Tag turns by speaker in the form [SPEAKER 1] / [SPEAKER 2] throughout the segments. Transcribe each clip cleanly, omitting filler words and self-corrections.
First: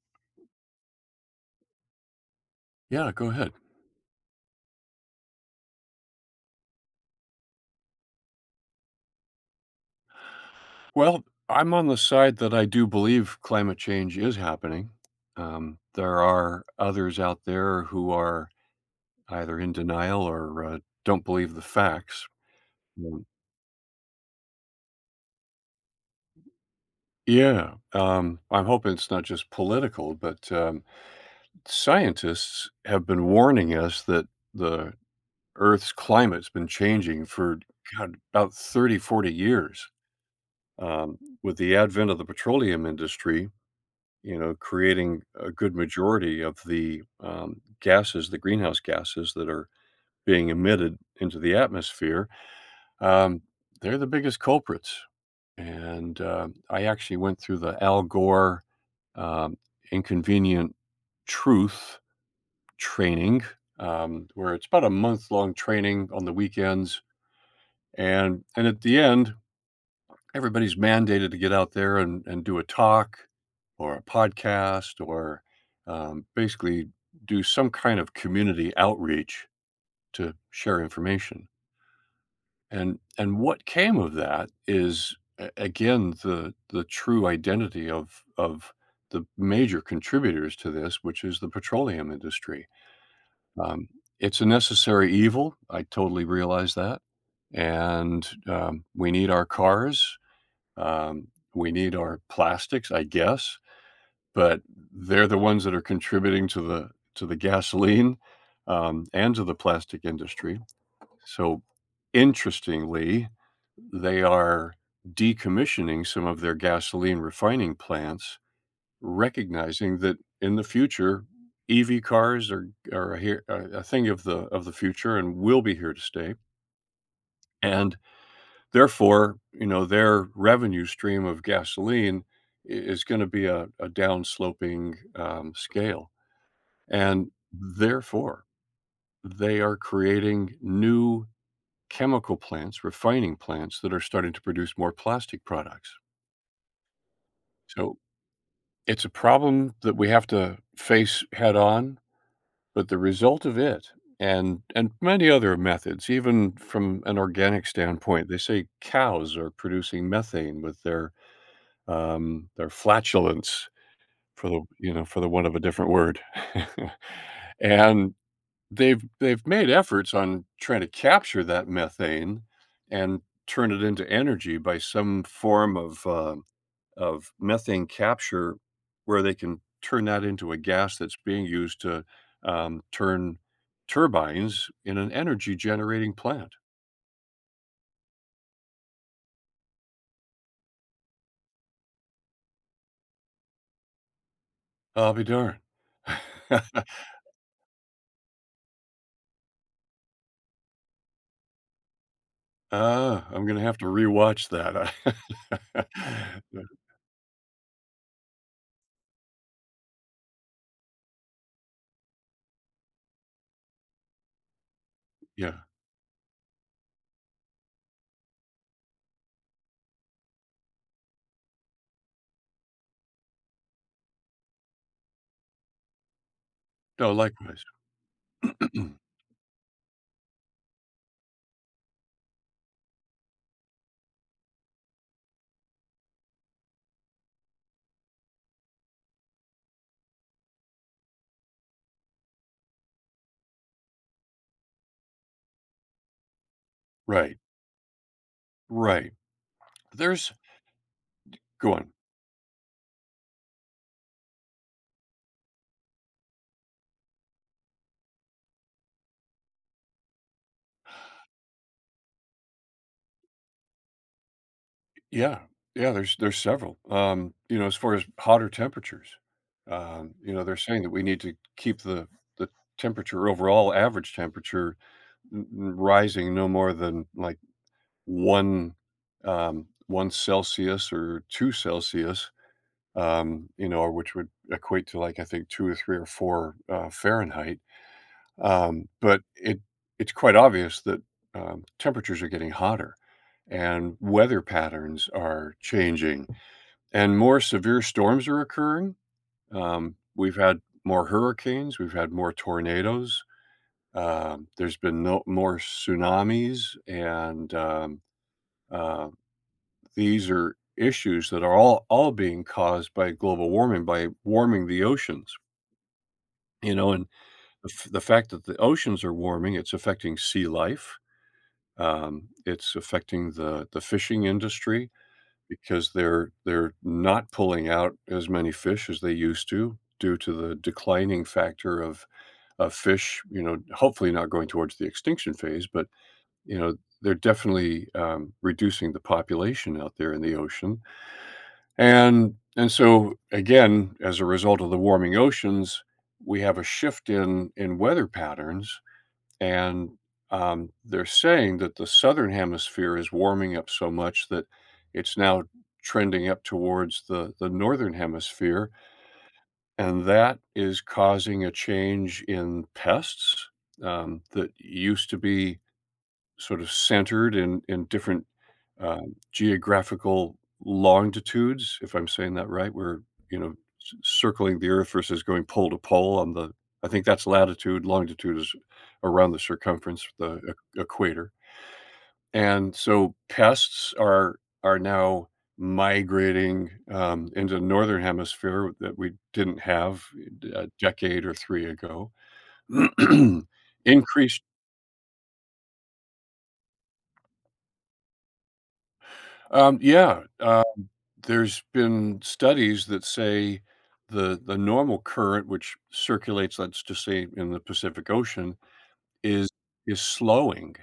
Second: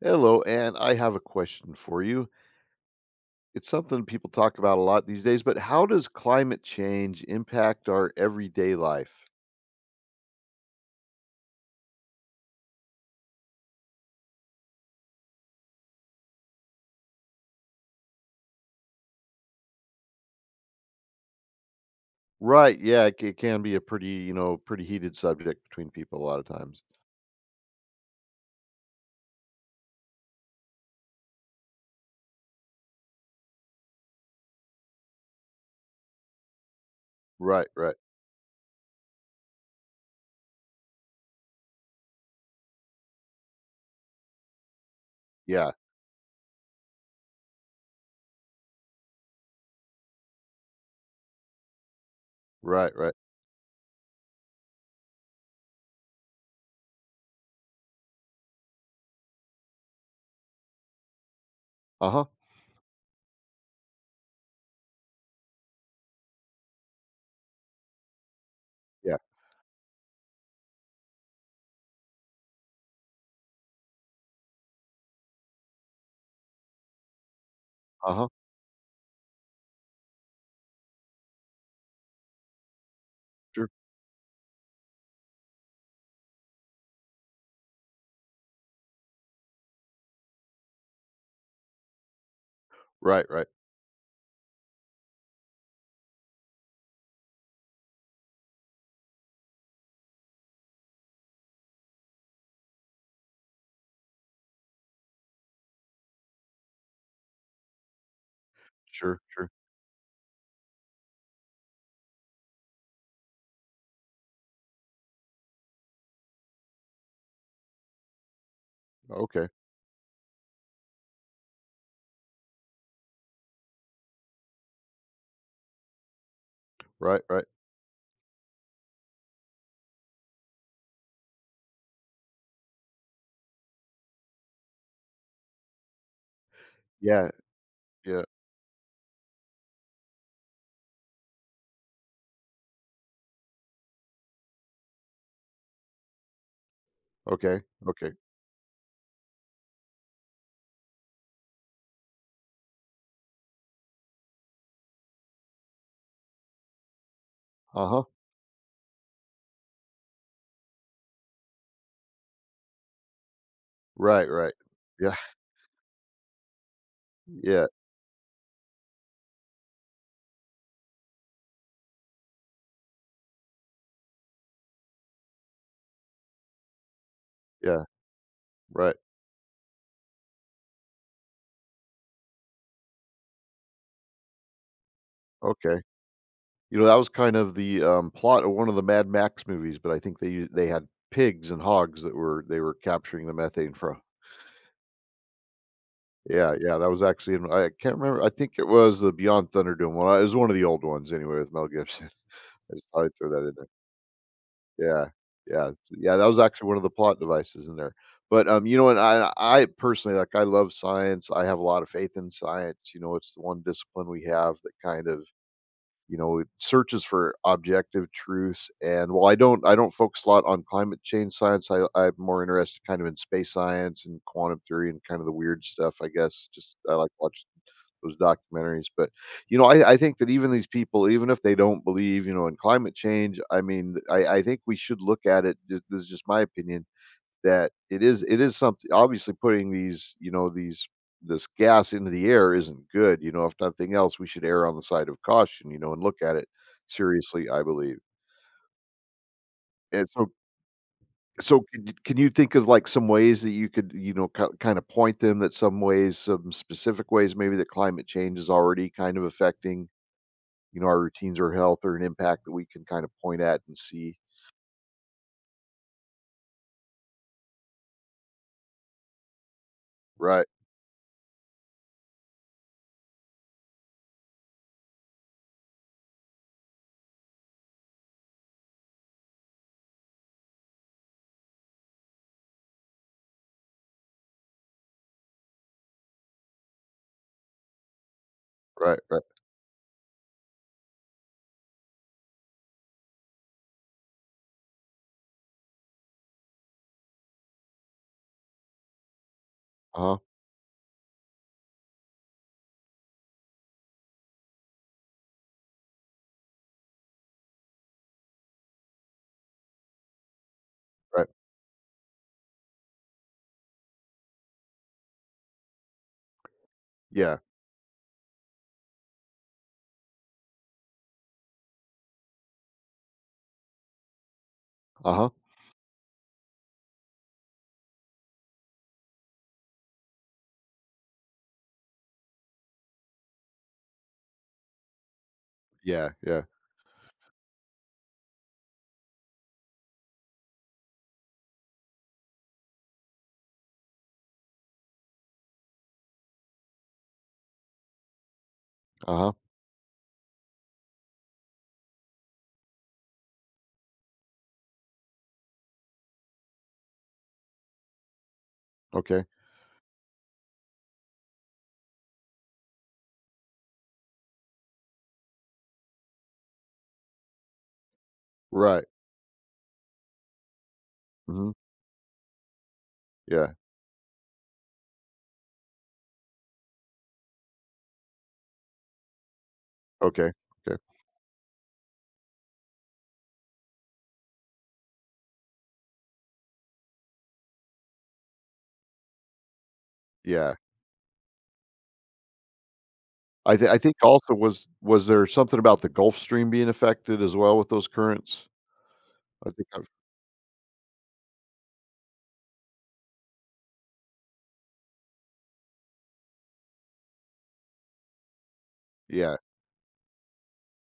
[SPEAKER 1] Hello, and I have a question for you.
[SPEAKER 2] Yeah, go ahead.
[SPEAKER 1] It's something people talk about a lot these days, but how does climate change impact our everyday life?
[SPEAKER 2] Well, I'm on the side that I do believe climate change is happening. There are others out there who are either in denial or don't believe the facts.
[SPEAKER 1] Right. Yeah,
[SPEAKER 2] Mm.
[SPEAKER 1] it can be a pretty, pretty heated subject between people a lot of times.
[SPEAKER 2] Yeah, I'm hoping it's not just political, but scientists have been warning us that the Earth's climate's been changing for
[SPEAKER 1] Right, right.
[SPEAKER 2] God, about 30, 40 years. With the advent of the petroleum industry, creating a
[SPEAKER 1] Yeah.
[SPEAKER 2] good majority of the, gases, the greenhouse gases that are being emitted into the atmosphere,
[SPEAKER 1] Right, right.
[SPEAKER 2] um, they're the biggest culprits. And, I actually went through the Al Gore, um, Inconvenient Truth
[SPEAKER 1] Uh-huh.
[SPEAKER 2] training, where it's about a month-long training on the weekends, and at the
[SPEAKER 1] Yeah.
[SPEAKER 2] end everybody's mandated to get out there and, do a talk or a podcast or basically do some kind of
[SPEAKER 1] Uh-huh.
[SPEAKER 2] community outreach to share information. And what
[SPEAKER 1] Sure.
[SPEAKER 2] came of that is again, the true identity of the major contributors to this, which is the petroleum industry.
[SPEAKER 1] Right, right.
[SPEAKER 2] Um, it's a necessary evil. I totally realize that, and we need our cars. Um, we need our plastics, I guess, but they're the ones that are contributing to the gasoline
[SPEAKER 1] Sure,
[SPEAKER 2] and to
[SPEAKER 1] sure.
[SPEAKER 2] the plastic industry. So, interestingly, they are decommissioning some of their gasoline refining plants,
[SPEAKER 1] Okay.
[SPEAKER 2] recognizing that in the future, EV cars are a, here a thing of the future and will be here to stay.
[SPEAKER 1] Right, right.
[SPEAKER 2] And therefore, you know, their revenue stream of gasoline I is gonna be a downsloping, scale,
[SPEAKER 1] Yeah.
[SPEAKER 2] and
[SPEAKER 1] Yeah.
[SPEAKER 2] therefore, they are creating new chemical plants, refining plants that are starting to produce more plastic products.
[SPEAKER 1] Okay.
[SPEAKER 2] So,
[SPEAKER 1] Okay.
[SPEAKER 2] it's a problem that we have to face head on, but the result of it and and many other methods, even from an organic
[SPEAKER 1] Uh-huh.
[SPEAKER 2] standpoint, they say cows are producing methane with their flatulence
[SPEAKER 1] Right,
[SPEAKER 2] for
[SPEAKER 1] right.
[SPEAKER 2] the you know,
[SPEAKER 1] Yeah.
[SPEAKER 2] for the want of a different word.
[SPEAKER 1] Yeah.
[SPEAKER 2] And they've made efforts on trying to capture that methane and turn it into energy by some form of
[SPEAKER 1] Yeah.
[SPEAKER 2] methane capture
[SPEAKER 1] Right.
[SPEAKER 2] where they can turn that into a gas that's being used to, turn turbines in an energy
[SPEAKER 1] Okay.
[SPEAKER 2] generating plant.
[SPEAKER 1] You know, that was kind of the plot of one of the Mad Max movies, but I think they had pigs and hogs that were they were capturing the methane from.
[SPEAKER 2] I'll be darned.
[SPEAKER 1] Yeah, yeah, that was actually in I can't remember, I think it was the Beyond Thunderdome one, it was one of the old ones anyway with Mel Gibson. I just thought I'd
[SPEAKER 2] Ah,
[SPEAKER 1] throw that
[SPEAKER 2] I'm
[SPEAKER 1] in
[SPEAKER 2] gonna
[SPEAKER 1] there.
[SPEAKER 2] have to rewatch that.
[SPEAKER 1] Yeah,
[SPEAKER 2] I
[SPEAKER 1] yeah, that was
[SPEAKER 2] Yeah,
[SPEAKER 1] actually one of the plot devices in there. But, you know, and I personally, like, I love science, I have a lot of faith in science, you know, it's the one discipline we have that kind of
[SPEAKER 2] yeah.
[SPEAKER 1] it searches for objective truths. And while I don't focus a lot on climate change science, I'm more interested kind of in space science and quantum theory and kind of the weird stuff, I guess. Just I
[SPEAKER 2] No,
[SPEAKER 1] like watching
[SPEAKER 2] likewise.
[SPEAKER 1] those documentaries. But you know, I think that even these people, even if they don't believe, you know, in climate change, I mean, I think we should look at it. This is just my opinion that it is something obviously putting these, you know, these this gas into the air isn't good, you know, if nothing else, we should err on the side of caution, you know, and look at it
[SPEAKER 2] Right,
[SPEAKER 1] seriously, I believe.
[SPEAKER 2] right.
[SPEAKER 1] And so
[SPEAKER 2] There's—
[SPEAKER 1] so
[SPEAKER 2] go on.
[SPEAKER 1] can you think of, like, some ways that you could, you know, kinda point them that some ways, some specific ways maybe that climate change is already kind of affecting, you know, our routines or health or an impact that we can kind of point at and see?
[SPEAKER 2] Yeah, yeah, there's several. You know, as far as hotter temperatures,
[SPEAKER 1] Right,
[SPEAKER 2] they're saying that we need to keep the the temperature, overall average temperature n n rising no more than, like, 1, 1 Celsius or 2 Celsius, you know, or which would equate to, like, I think two or three or four Fahrenheit.
[SPEAKER 1] right, right.
[SPEAKER 2] But it's quite obvious that temperatures are getting hotter, and weather patterns are changing, and more severe storms are occurring.
[SPEAKER 1] Uh-huh,
[SPEAKER 2] We've had more hurricanes, we've had more tornadoes. There's been no more tsunamis, and uh, these are
[SPEAKER 1] right.
[SPEAKER 2] issues that are all being caused by global warming, by warming the oceans. You know, and
[SPEAKER 1] Yeah.
[SPEAKER 2] the fact that the oceans are warming, it's affecting sea life, it's affecting the fishing industry
[SPEAKER 1] Uh-huh.
[SPEAKER 2] because they're not pulling out as many fish as they used to due to the declining factor of fish, you know, hopefully not going towards the extinction phase, but,
[SPEAKER 1] Yeah, yeah.
[SPEAKER 2] you know, they're definitely, reducing the population out there in the ocean, and so, again, as a result of the warming oceans, we have a shift in weather patterns,
[SPEAKER 1] Uh-huh.
[SPEAKER 2] and they're saying that the southern hemisphere is warming up so much that it's now trending up towards the northern hemisphere.
[SPEAKER 1] Okay.
[SPEAKER 2] And that is causing a change in pests that used to be sort of centered in different,
[SPEAKER 1] Right.
[SPEAKER 2] geographical
[SPEAKER 1] Mhm.
[SPEAKER 2] longitudes, if I'm saying that right. We're, you
[SPEAKER 1] Yeah.
[SPEAKER 2] know, c circling the Earth versus going pole to pole on the— I think that's latitude; longitude is around the circumference,
[SPEAKER 1] Okay.
[SPEAKER 2] the
[SPEAKER 1] Okay.
[SPEAKER 2] e equator, and so pests are now migrating, into northern hemisphere that we didn't have
[SPEAKER 1] Yeah.
[SPEAKER 2] a decade or 3 ago.
[SPEAKER 1] I think also
[SPEAKER 2] Increased
[SPEAKER 1] was there something about the Gulf Stream being affected as well with those currents? I think I've
[SPEAKER 2] yeah, there's been studies that say the normal current, which circulates, let's just say, in the Pacific Ocean,
[SPEAKER 1] yeah.
[SPEAKER 2] is is slowing,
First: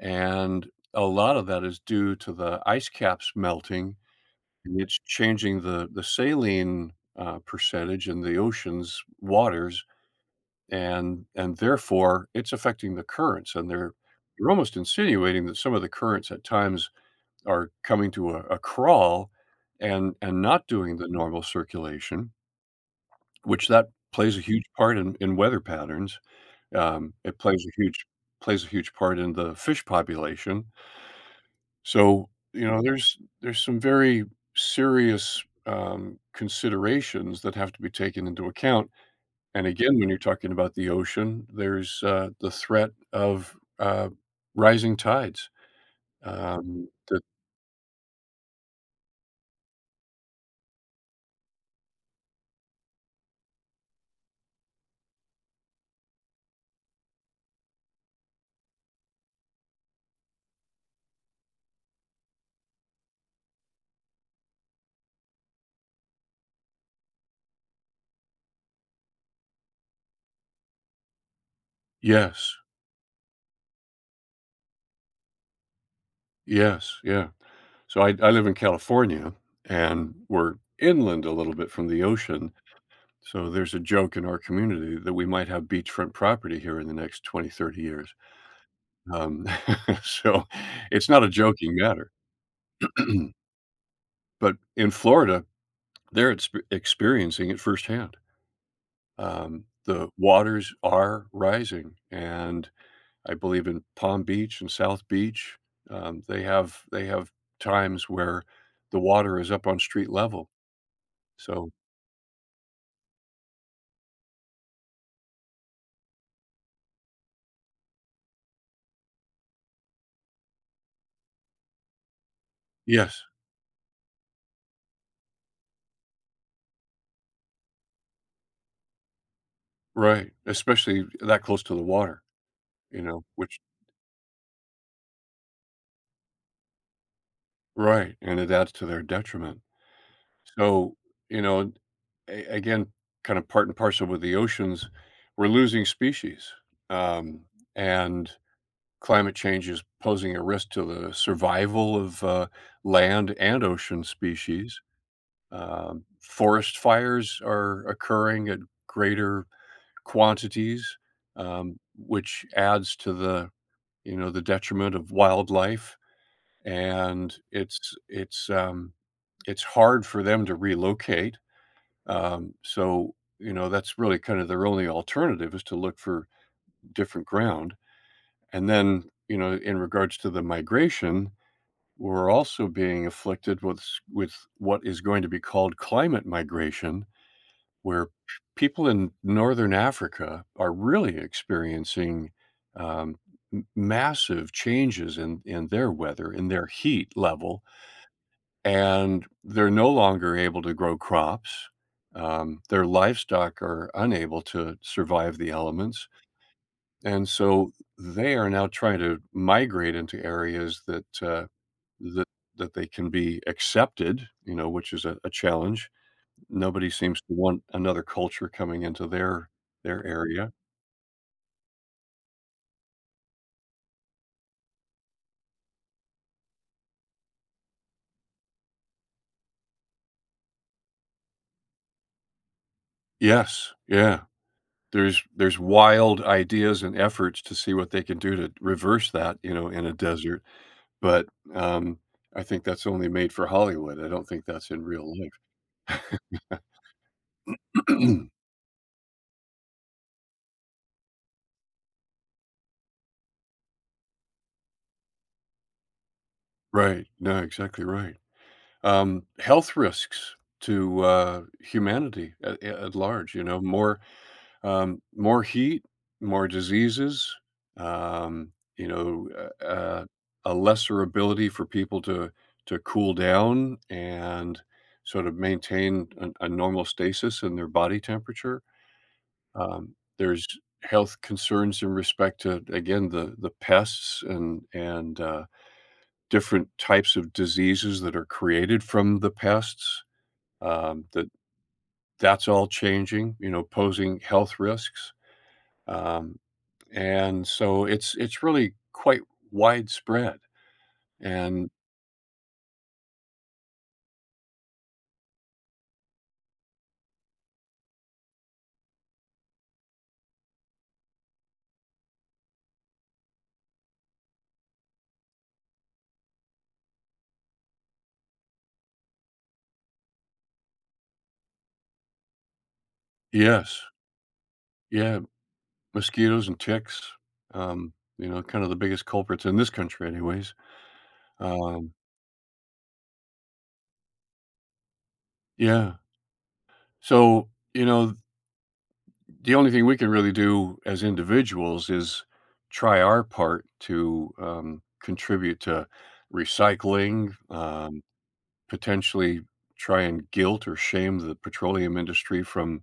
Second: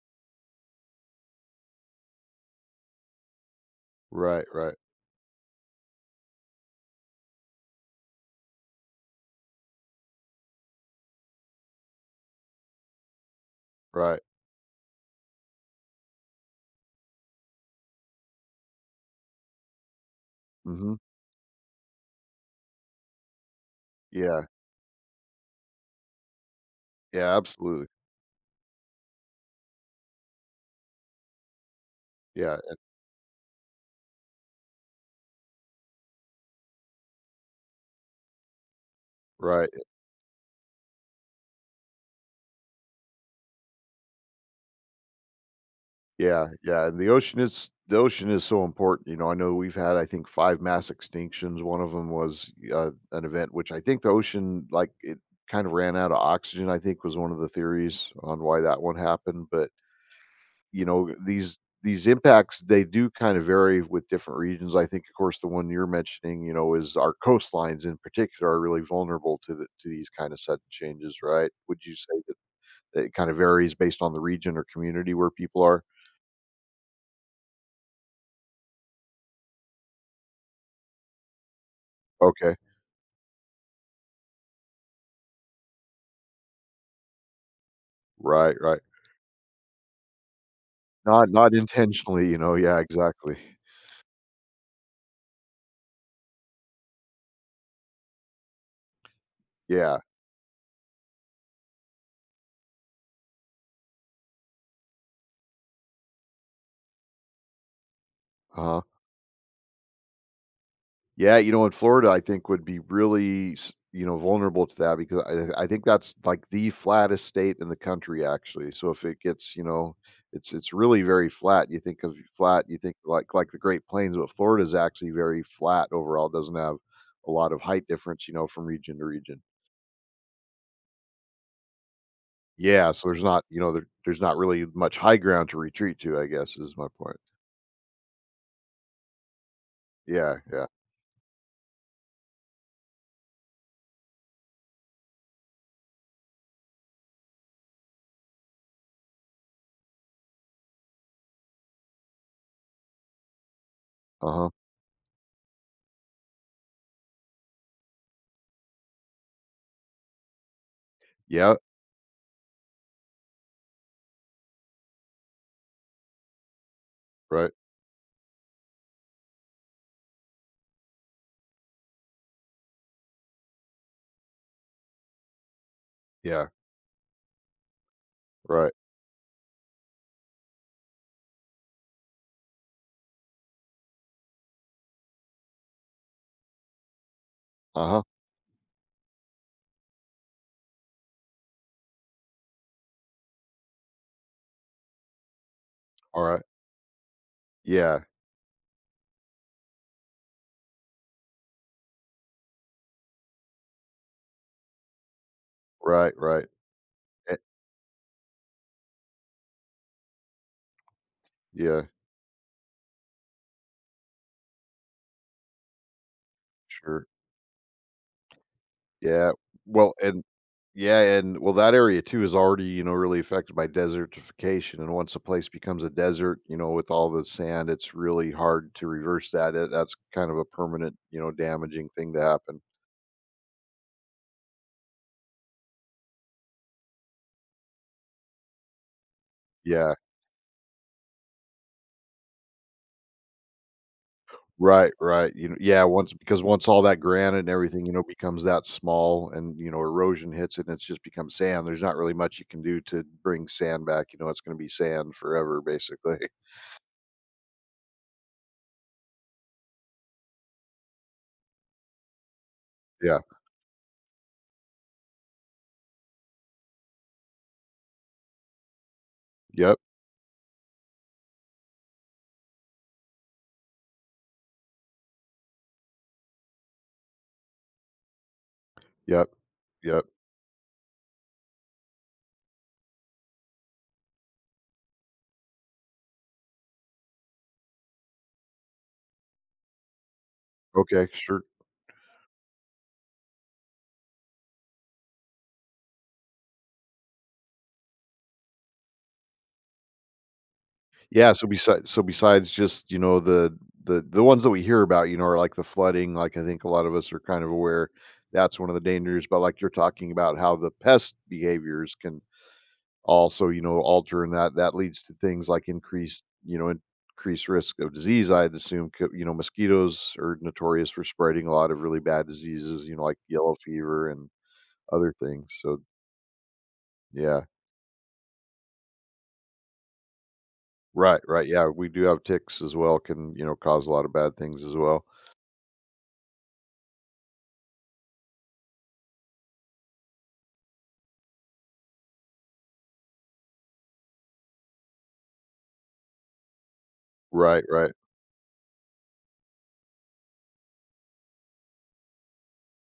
[SPEAKER 2] and a lot of that is due to the ice caps melting,
[SPEAKER 1] Right, right,
[SPEAKER 2] and it's changing the saline percentage in the ocean's waters, and therefore it's affecting the currents, and they're
[SPEAKER 1] right.
[SPEAKER 2] they're almost insinuating that some of the currents at times are coming to a crawl and not doing
[SPEAKER 1] Mhm.
[SPEAKER 2] the normal circulation, which that plays a
[SPEAKER 1] Yeah.
[SPEAKER 2] huge part in weather patterns.
[SPEAKER 1] Yeah,
[SPEAKER 2] It
[SPEAKER 1] absolutely.
[SPEAKER 2] plays a huge part in the fish population. So,
[SPEAKER 1] Yeah,
[SPEAKER 2] you
[SPEAKER 1] eh,
[SPEAKER 2] know, there's some very serious considerations that have to be taken into account. And
[SPEAKER 1] right.
[SPEAKER 2] again, when you're talking about the ocean, there's the threat of rising tides.
[SPEAKER 1] Yeah, yeah, and
[SPEAKER 2] That—
[SPEAKER 1] the ocean is so important, you know, I know we've had, I think, 5 mass extinctions. One of them was, an event which I think the ocean, like, it kind of ran out of oxygen, I think was one of the theories on why that one happened, but you know, these impacts they do kind of vary with different regions. I think, of course, the one you're mentioning, you know, is our coastlines in particular are really vulnerable to these kind of sudden changes, right? Would you say
[SPEAKER 2] yes,
[SPEAKER 1] that it kind of varies based on the region or community where people are?
[SPEAKER 2] yes, yeah. So I, live in California and we're inland a little bit from the ocean.
[SPEAKER 1] Okay,
[SPEAKER 2] So there's a joke in our community that we might have beachfront property here in the next 20, 30 years.
[SPEAKER 1] right, right.
[SPEAKER 2] Um, so it's not
[SPEAKER 1] Not
[SPEAKER 2] a
[SPEAKER 1] not
[SPEAKER 2] joking matter.
[SPEAKER 1] intentionally, you know. Yeah, exactly.
[SPEAKER 2] But in Florida, they're experiencing it firsthand.
[SPEAKER 1] Yeah.
[SPEAKER 2] The waters are rising. And I believe in Palm Beach and South Beach, they have times where
[SPEAKER 1] Uh
[SPEAKER 2] the water is up on street level.
[SPEAKER 1] Yeah, you know,
[SPEAKER 2] So
[SPEAKER 1] in Florida, I think would be really, s you know, vulnerable to that because I think that's, like, the flattest state in the country, actually. So if it gets, you know, it's really very flat. You think of flat, you think
[SPEAKER 2] yes.
[SPEAKER 1] like the Great Plains, but Florida is actually very flat overall. It doesn't have a lot of height difference, you know, from region to region.
[SPEAKER 2] Right, especially that close to the water,
[SPEAKER 1] Yeah,
[SPEAKER 2] you
[SPEAKER 1] so there's
[SPEAKER 2] know,
[SPEAKER 1] not, you
[SPEAKER 2] which—
[SPEAKER 1] know, there's not really much high ground to retreat to, I guess, is my point.
[SPEAKER 2] Right, and it adds to their detriment.
[SPEAKER 1] Yeah, yeah.
[SPEAKER 2] So, you know, a again, kind of part and parcel with the oceans, we're losing species, um, and climate change is posing a risk to the survival of, land and ocean
[SPEAKER 1] Uh-huh.
[SPEAKER 2] species. Forest fires are occurring at greater quantities,
[SPEAKER 1] Yeah,
[SPEAKER 2] which adds to the, you know, the detriment of wildlife, and
[SPEAKER 1] right.
[SPEAKER 2] it's hard for them to relocate, so, you know, that's really kind of their only alternative, is to look for
[SPEAKER 1] Yeah,
[SPEAKER 2] different ground. And
[SPEAKER 1] right.
[SPEAKER 2] then, you know, in regards to the migration, we're also being afflicted with s with what is going to be called climate migration,
[SPEAKER 1] Uh-huh.
[SPEAKER 2] where people in Northern Africa are really experiencing, um, m massive changes in their weather,
[SPEAKER 1] Alright.
[SPEAKER 2] in their heat level,
[SPEAKER 1] Yeah,
[SPEAKER 2] and they're no longer able to grow crops. Their livestock are unable to survive the elements.
[SPEAKER 1] right, right.
[SPEAKER 2] And
[SPEAKER 1] Eh,
[SPEAKER 2] so they are now trying to migrate into areas
[SPEAKER 1] yeah,
[SPEAKER 2] that, that they can be accepted, you know, which is a challenge. Nobody
[SPEAKER 1] sure.
[SPEAKER 2] seems to want another culture coming into
[SPEAKER 1] Yeah.
[SPEAKER 2] their,
[SPEAKER 1] Well,
[SPEAKER 2] their
[SPEAKER 1] and
[SPEAKER 2] area.
[SPEAKER 1] yeah, and well, that area too is already, you know, really affected by desertification. And once a place becomes a desert, you know, with all the sand, it's really hard to reverse that. That's kind of a permanent, you know, damaging thing to happen.
[SPEAKER 2] Yes. Yeah. There's wild ideas and efforts to see what they can do to reverse that, you know, in
[SPEAKER 1] Yeah.
[SPEAKER 2] a desert. But, um, I think that's only made for Hollywood, I don't think that's in
[SPEAKER 1] Right,
[SPEAKER 2] real
[SPEAKER 1] right. You know, yeah, once because
[SPEAKER 2] life.
[SPEAKER 1] once all that granite and everything, you know, becomes that small and, you know, erosion hits it and it's just become sand. There's not really much you can do to bring sand back. You know, it's going to be sand forever, basically.
[SPEAKER 2] Right, no, exactly right. Health risks to, humanity at
[SPEAKER 1] Yeah.
[SPEAKER 2] large, you know, more, more heat, more diseases, you know, uh,
[SPEAKER 1] Yep.
[SPEAKER 2] uh, a lesser ability for people to cool down and sort of maintain a normal stasis in their body temperature.
[SPEAKER 1] Yep. Yep.
[SPEAKER 2] There's health concerns in respect to, again, the pests and different types of diseases that are created from the pests.
[SPEAKER 1] Okay,
[SPEAKER 2] That
[SPEAKER 1] sure.
[SPEAKER 2] that's all changing, you know, posing health risks. Um, and so it's really quite widespread.
[SPEAKER 1] Yeah,
[SPEAKER 2] And
[SPEAKER 1] so besides just, you know, the ones that we hear about, you know, are like the flooding, like I think a lot of us are kind of aware that's one of the dangers, but like you're talking about how the pest behaviors can also, you know, alter and that that leads to things like increased, you know, increased risk of disease, I'd assume, you know, mosquitoes are notorious for spreading a lot of really bad diseases, you know, like yellow
[SPEAKER 2] yes,
[SPEAKER 1] fever and other
[SPEAKER 2] yeah,
[SPEAKER 1] things. So,
[SPEAKER 2] mosquitoes and ticks,
[SPEAKER 1] yeah.
[SPEAKER 2] you know, kind of the biggest culprits in this country, anyways.
[SPEAKER 1] Right, right. Yeah, we
[SPEAKER 2] Um,
[SPEAKER 1] do have ticks as well can, you know, cause a lot of bad things as well.
[SPEAKER 2] yeah. So, you know, the only thing we can really do as individuals is try our part to, contribute to recycling,
[SPEAKER 1] Right, right.
[SPEAKER 2] potentially try and guilt or shame the petroleum industry from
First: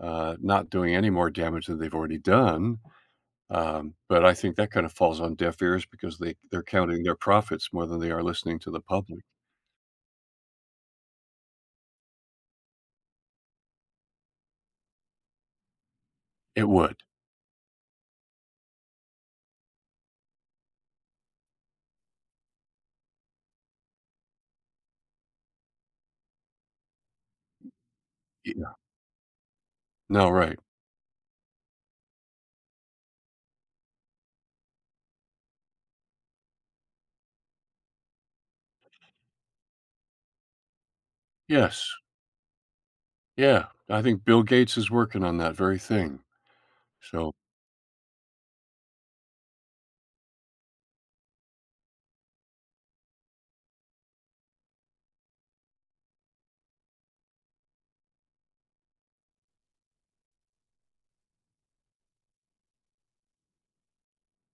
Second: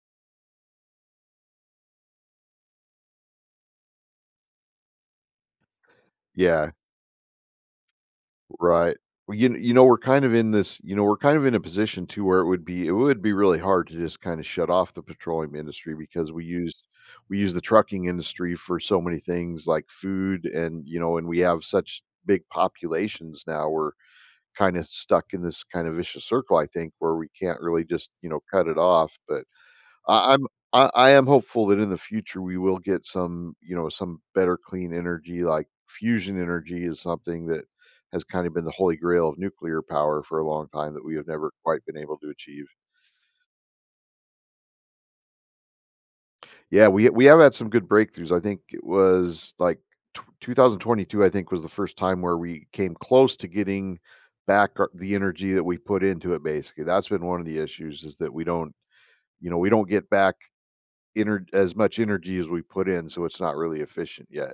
[SPEAKER 2] not doing any more damage than they've already done. But I think that kind of falls on deaf ears, because they, they're
[SPEAKER 1] Yeah,
[SPEAKER 2] counting their profits more than they are listening to the
[SPEAKER 1] right.
[SPEAKER 2] public.
[SPEAKER 1] Well, you know, we're kind of in this you know, we're kind of in a position too where it would be really hard to just kinda shut off the petroleum industry because
[SPEAKER 2] It would.
[SPEAKER 1] we use the trucking industry for so many things like food and, you know, and we have such big populations now, we're kinda stuck in this kind of vicious circle, I think, where we can't really just, you know, cut
[SPEAKER 2] Yeah.
[SPEAKER 1] it off, but
[SPEAKER 2] No,
[SPEAKER 1] I'm
[SPEAKER 2] right.
[SPEAKER 1] I am hopeful that in the future we will get some, you know, some better clean energy. Like fusion energy is something that has kind of been the holy grail of nuclear power for a long time that we have never quite
[SPEAKER 2] Yes.
[SPEAKER 1] been able to achieve.
[SPEAKER 2] Yeah. I think Bill Gates is working on that very thing.
[SPEAKER 1] Yeah, we
[SPEAKER 2] So,
[SPEAKER 1] have had some good breakthroughs. I think it was like tw 2022. I think was the first time where we came close to getting back the energy that we put into it. Basically, that's been one of the issues is that we don't, you know, we don't get back as much energy as we put in, so it's not really efficient yet.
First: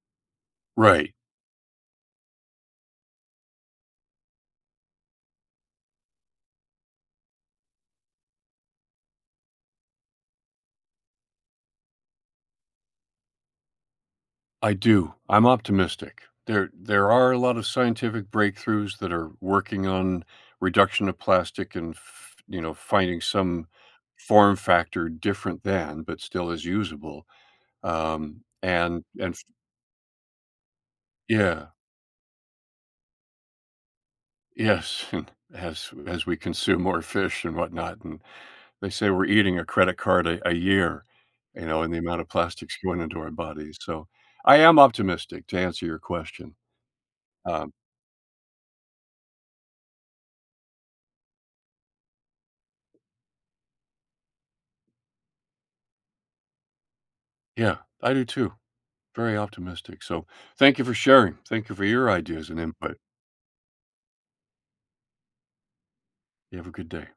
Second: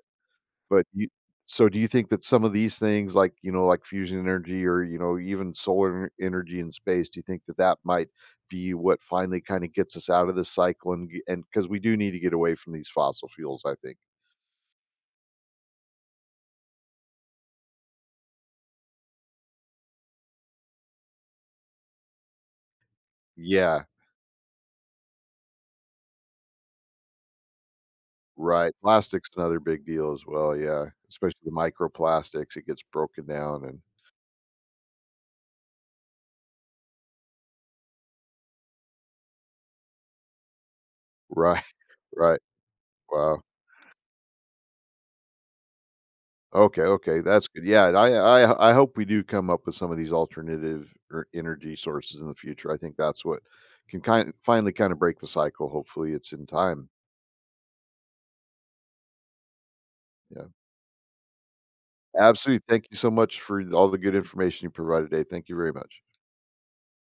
[SPEAKER 1] But you
[SPEAKER 2] right.
[SPEAKER 1] so do you think that some of these things like, you know, like fusion energy or, you know, even solar energy in space, do you think that that might be what finally kinda gets us out of this cycle and because we do need to get away from these fossil fuels, I think.
[SPEAKER 2] I do. I'm optimistic. There are a lot of scientific breakthroughs that are working on reduction of plastic and, f you know, finding some
[SPEAKER 1] Yeah,
[SPEAKER 2] form factor different than, but still is usable,
[SPEAKER 1] right. Plastic's
[SPEAKER 2] and f
[SPEAKER 1] another big deal as well, yeah, especially the
[SPEAKER 2] yeah.
[SPEAKER 1] microplastics, it gets broken down and
[SPEAKER 2] Yes, and as we consume more fish and whatnot, and they say we're eating a credit card a year,
[SPEAKER 1] Right,
[SPEAKER 2] you know, and the amount of
[SPEAKER 1] right.
[SPEAKER 2] plastics going into our
[SPEAKER 1] Wow.
[SPEAKER 2] bodies, so I am optimistic, to answer your question.
[SPEAKER 1] Okay, okay, that's good.
[SPEAKER 2] Um
[SPEAKER 1] Yeah, and I hope we do come up with some of these alternative energy sources in the future. I think that's what can kind finally kind of break the cycle. Hopefully, it's in time.
[SPEAKER 2] Yeah, I do too. Very optimistic. So,
[SPEAKER 1] Yeah,
[SPEAKER 2] thank you for sharing. Thank you for your ideas and
[SPEAKER 1] absolutely. Thank you
[SPEAKER 2] input.
[SPEAKER 1] so much for all the good information you provided today. Thank you very much.
[SPEAKER 2] You have a good day.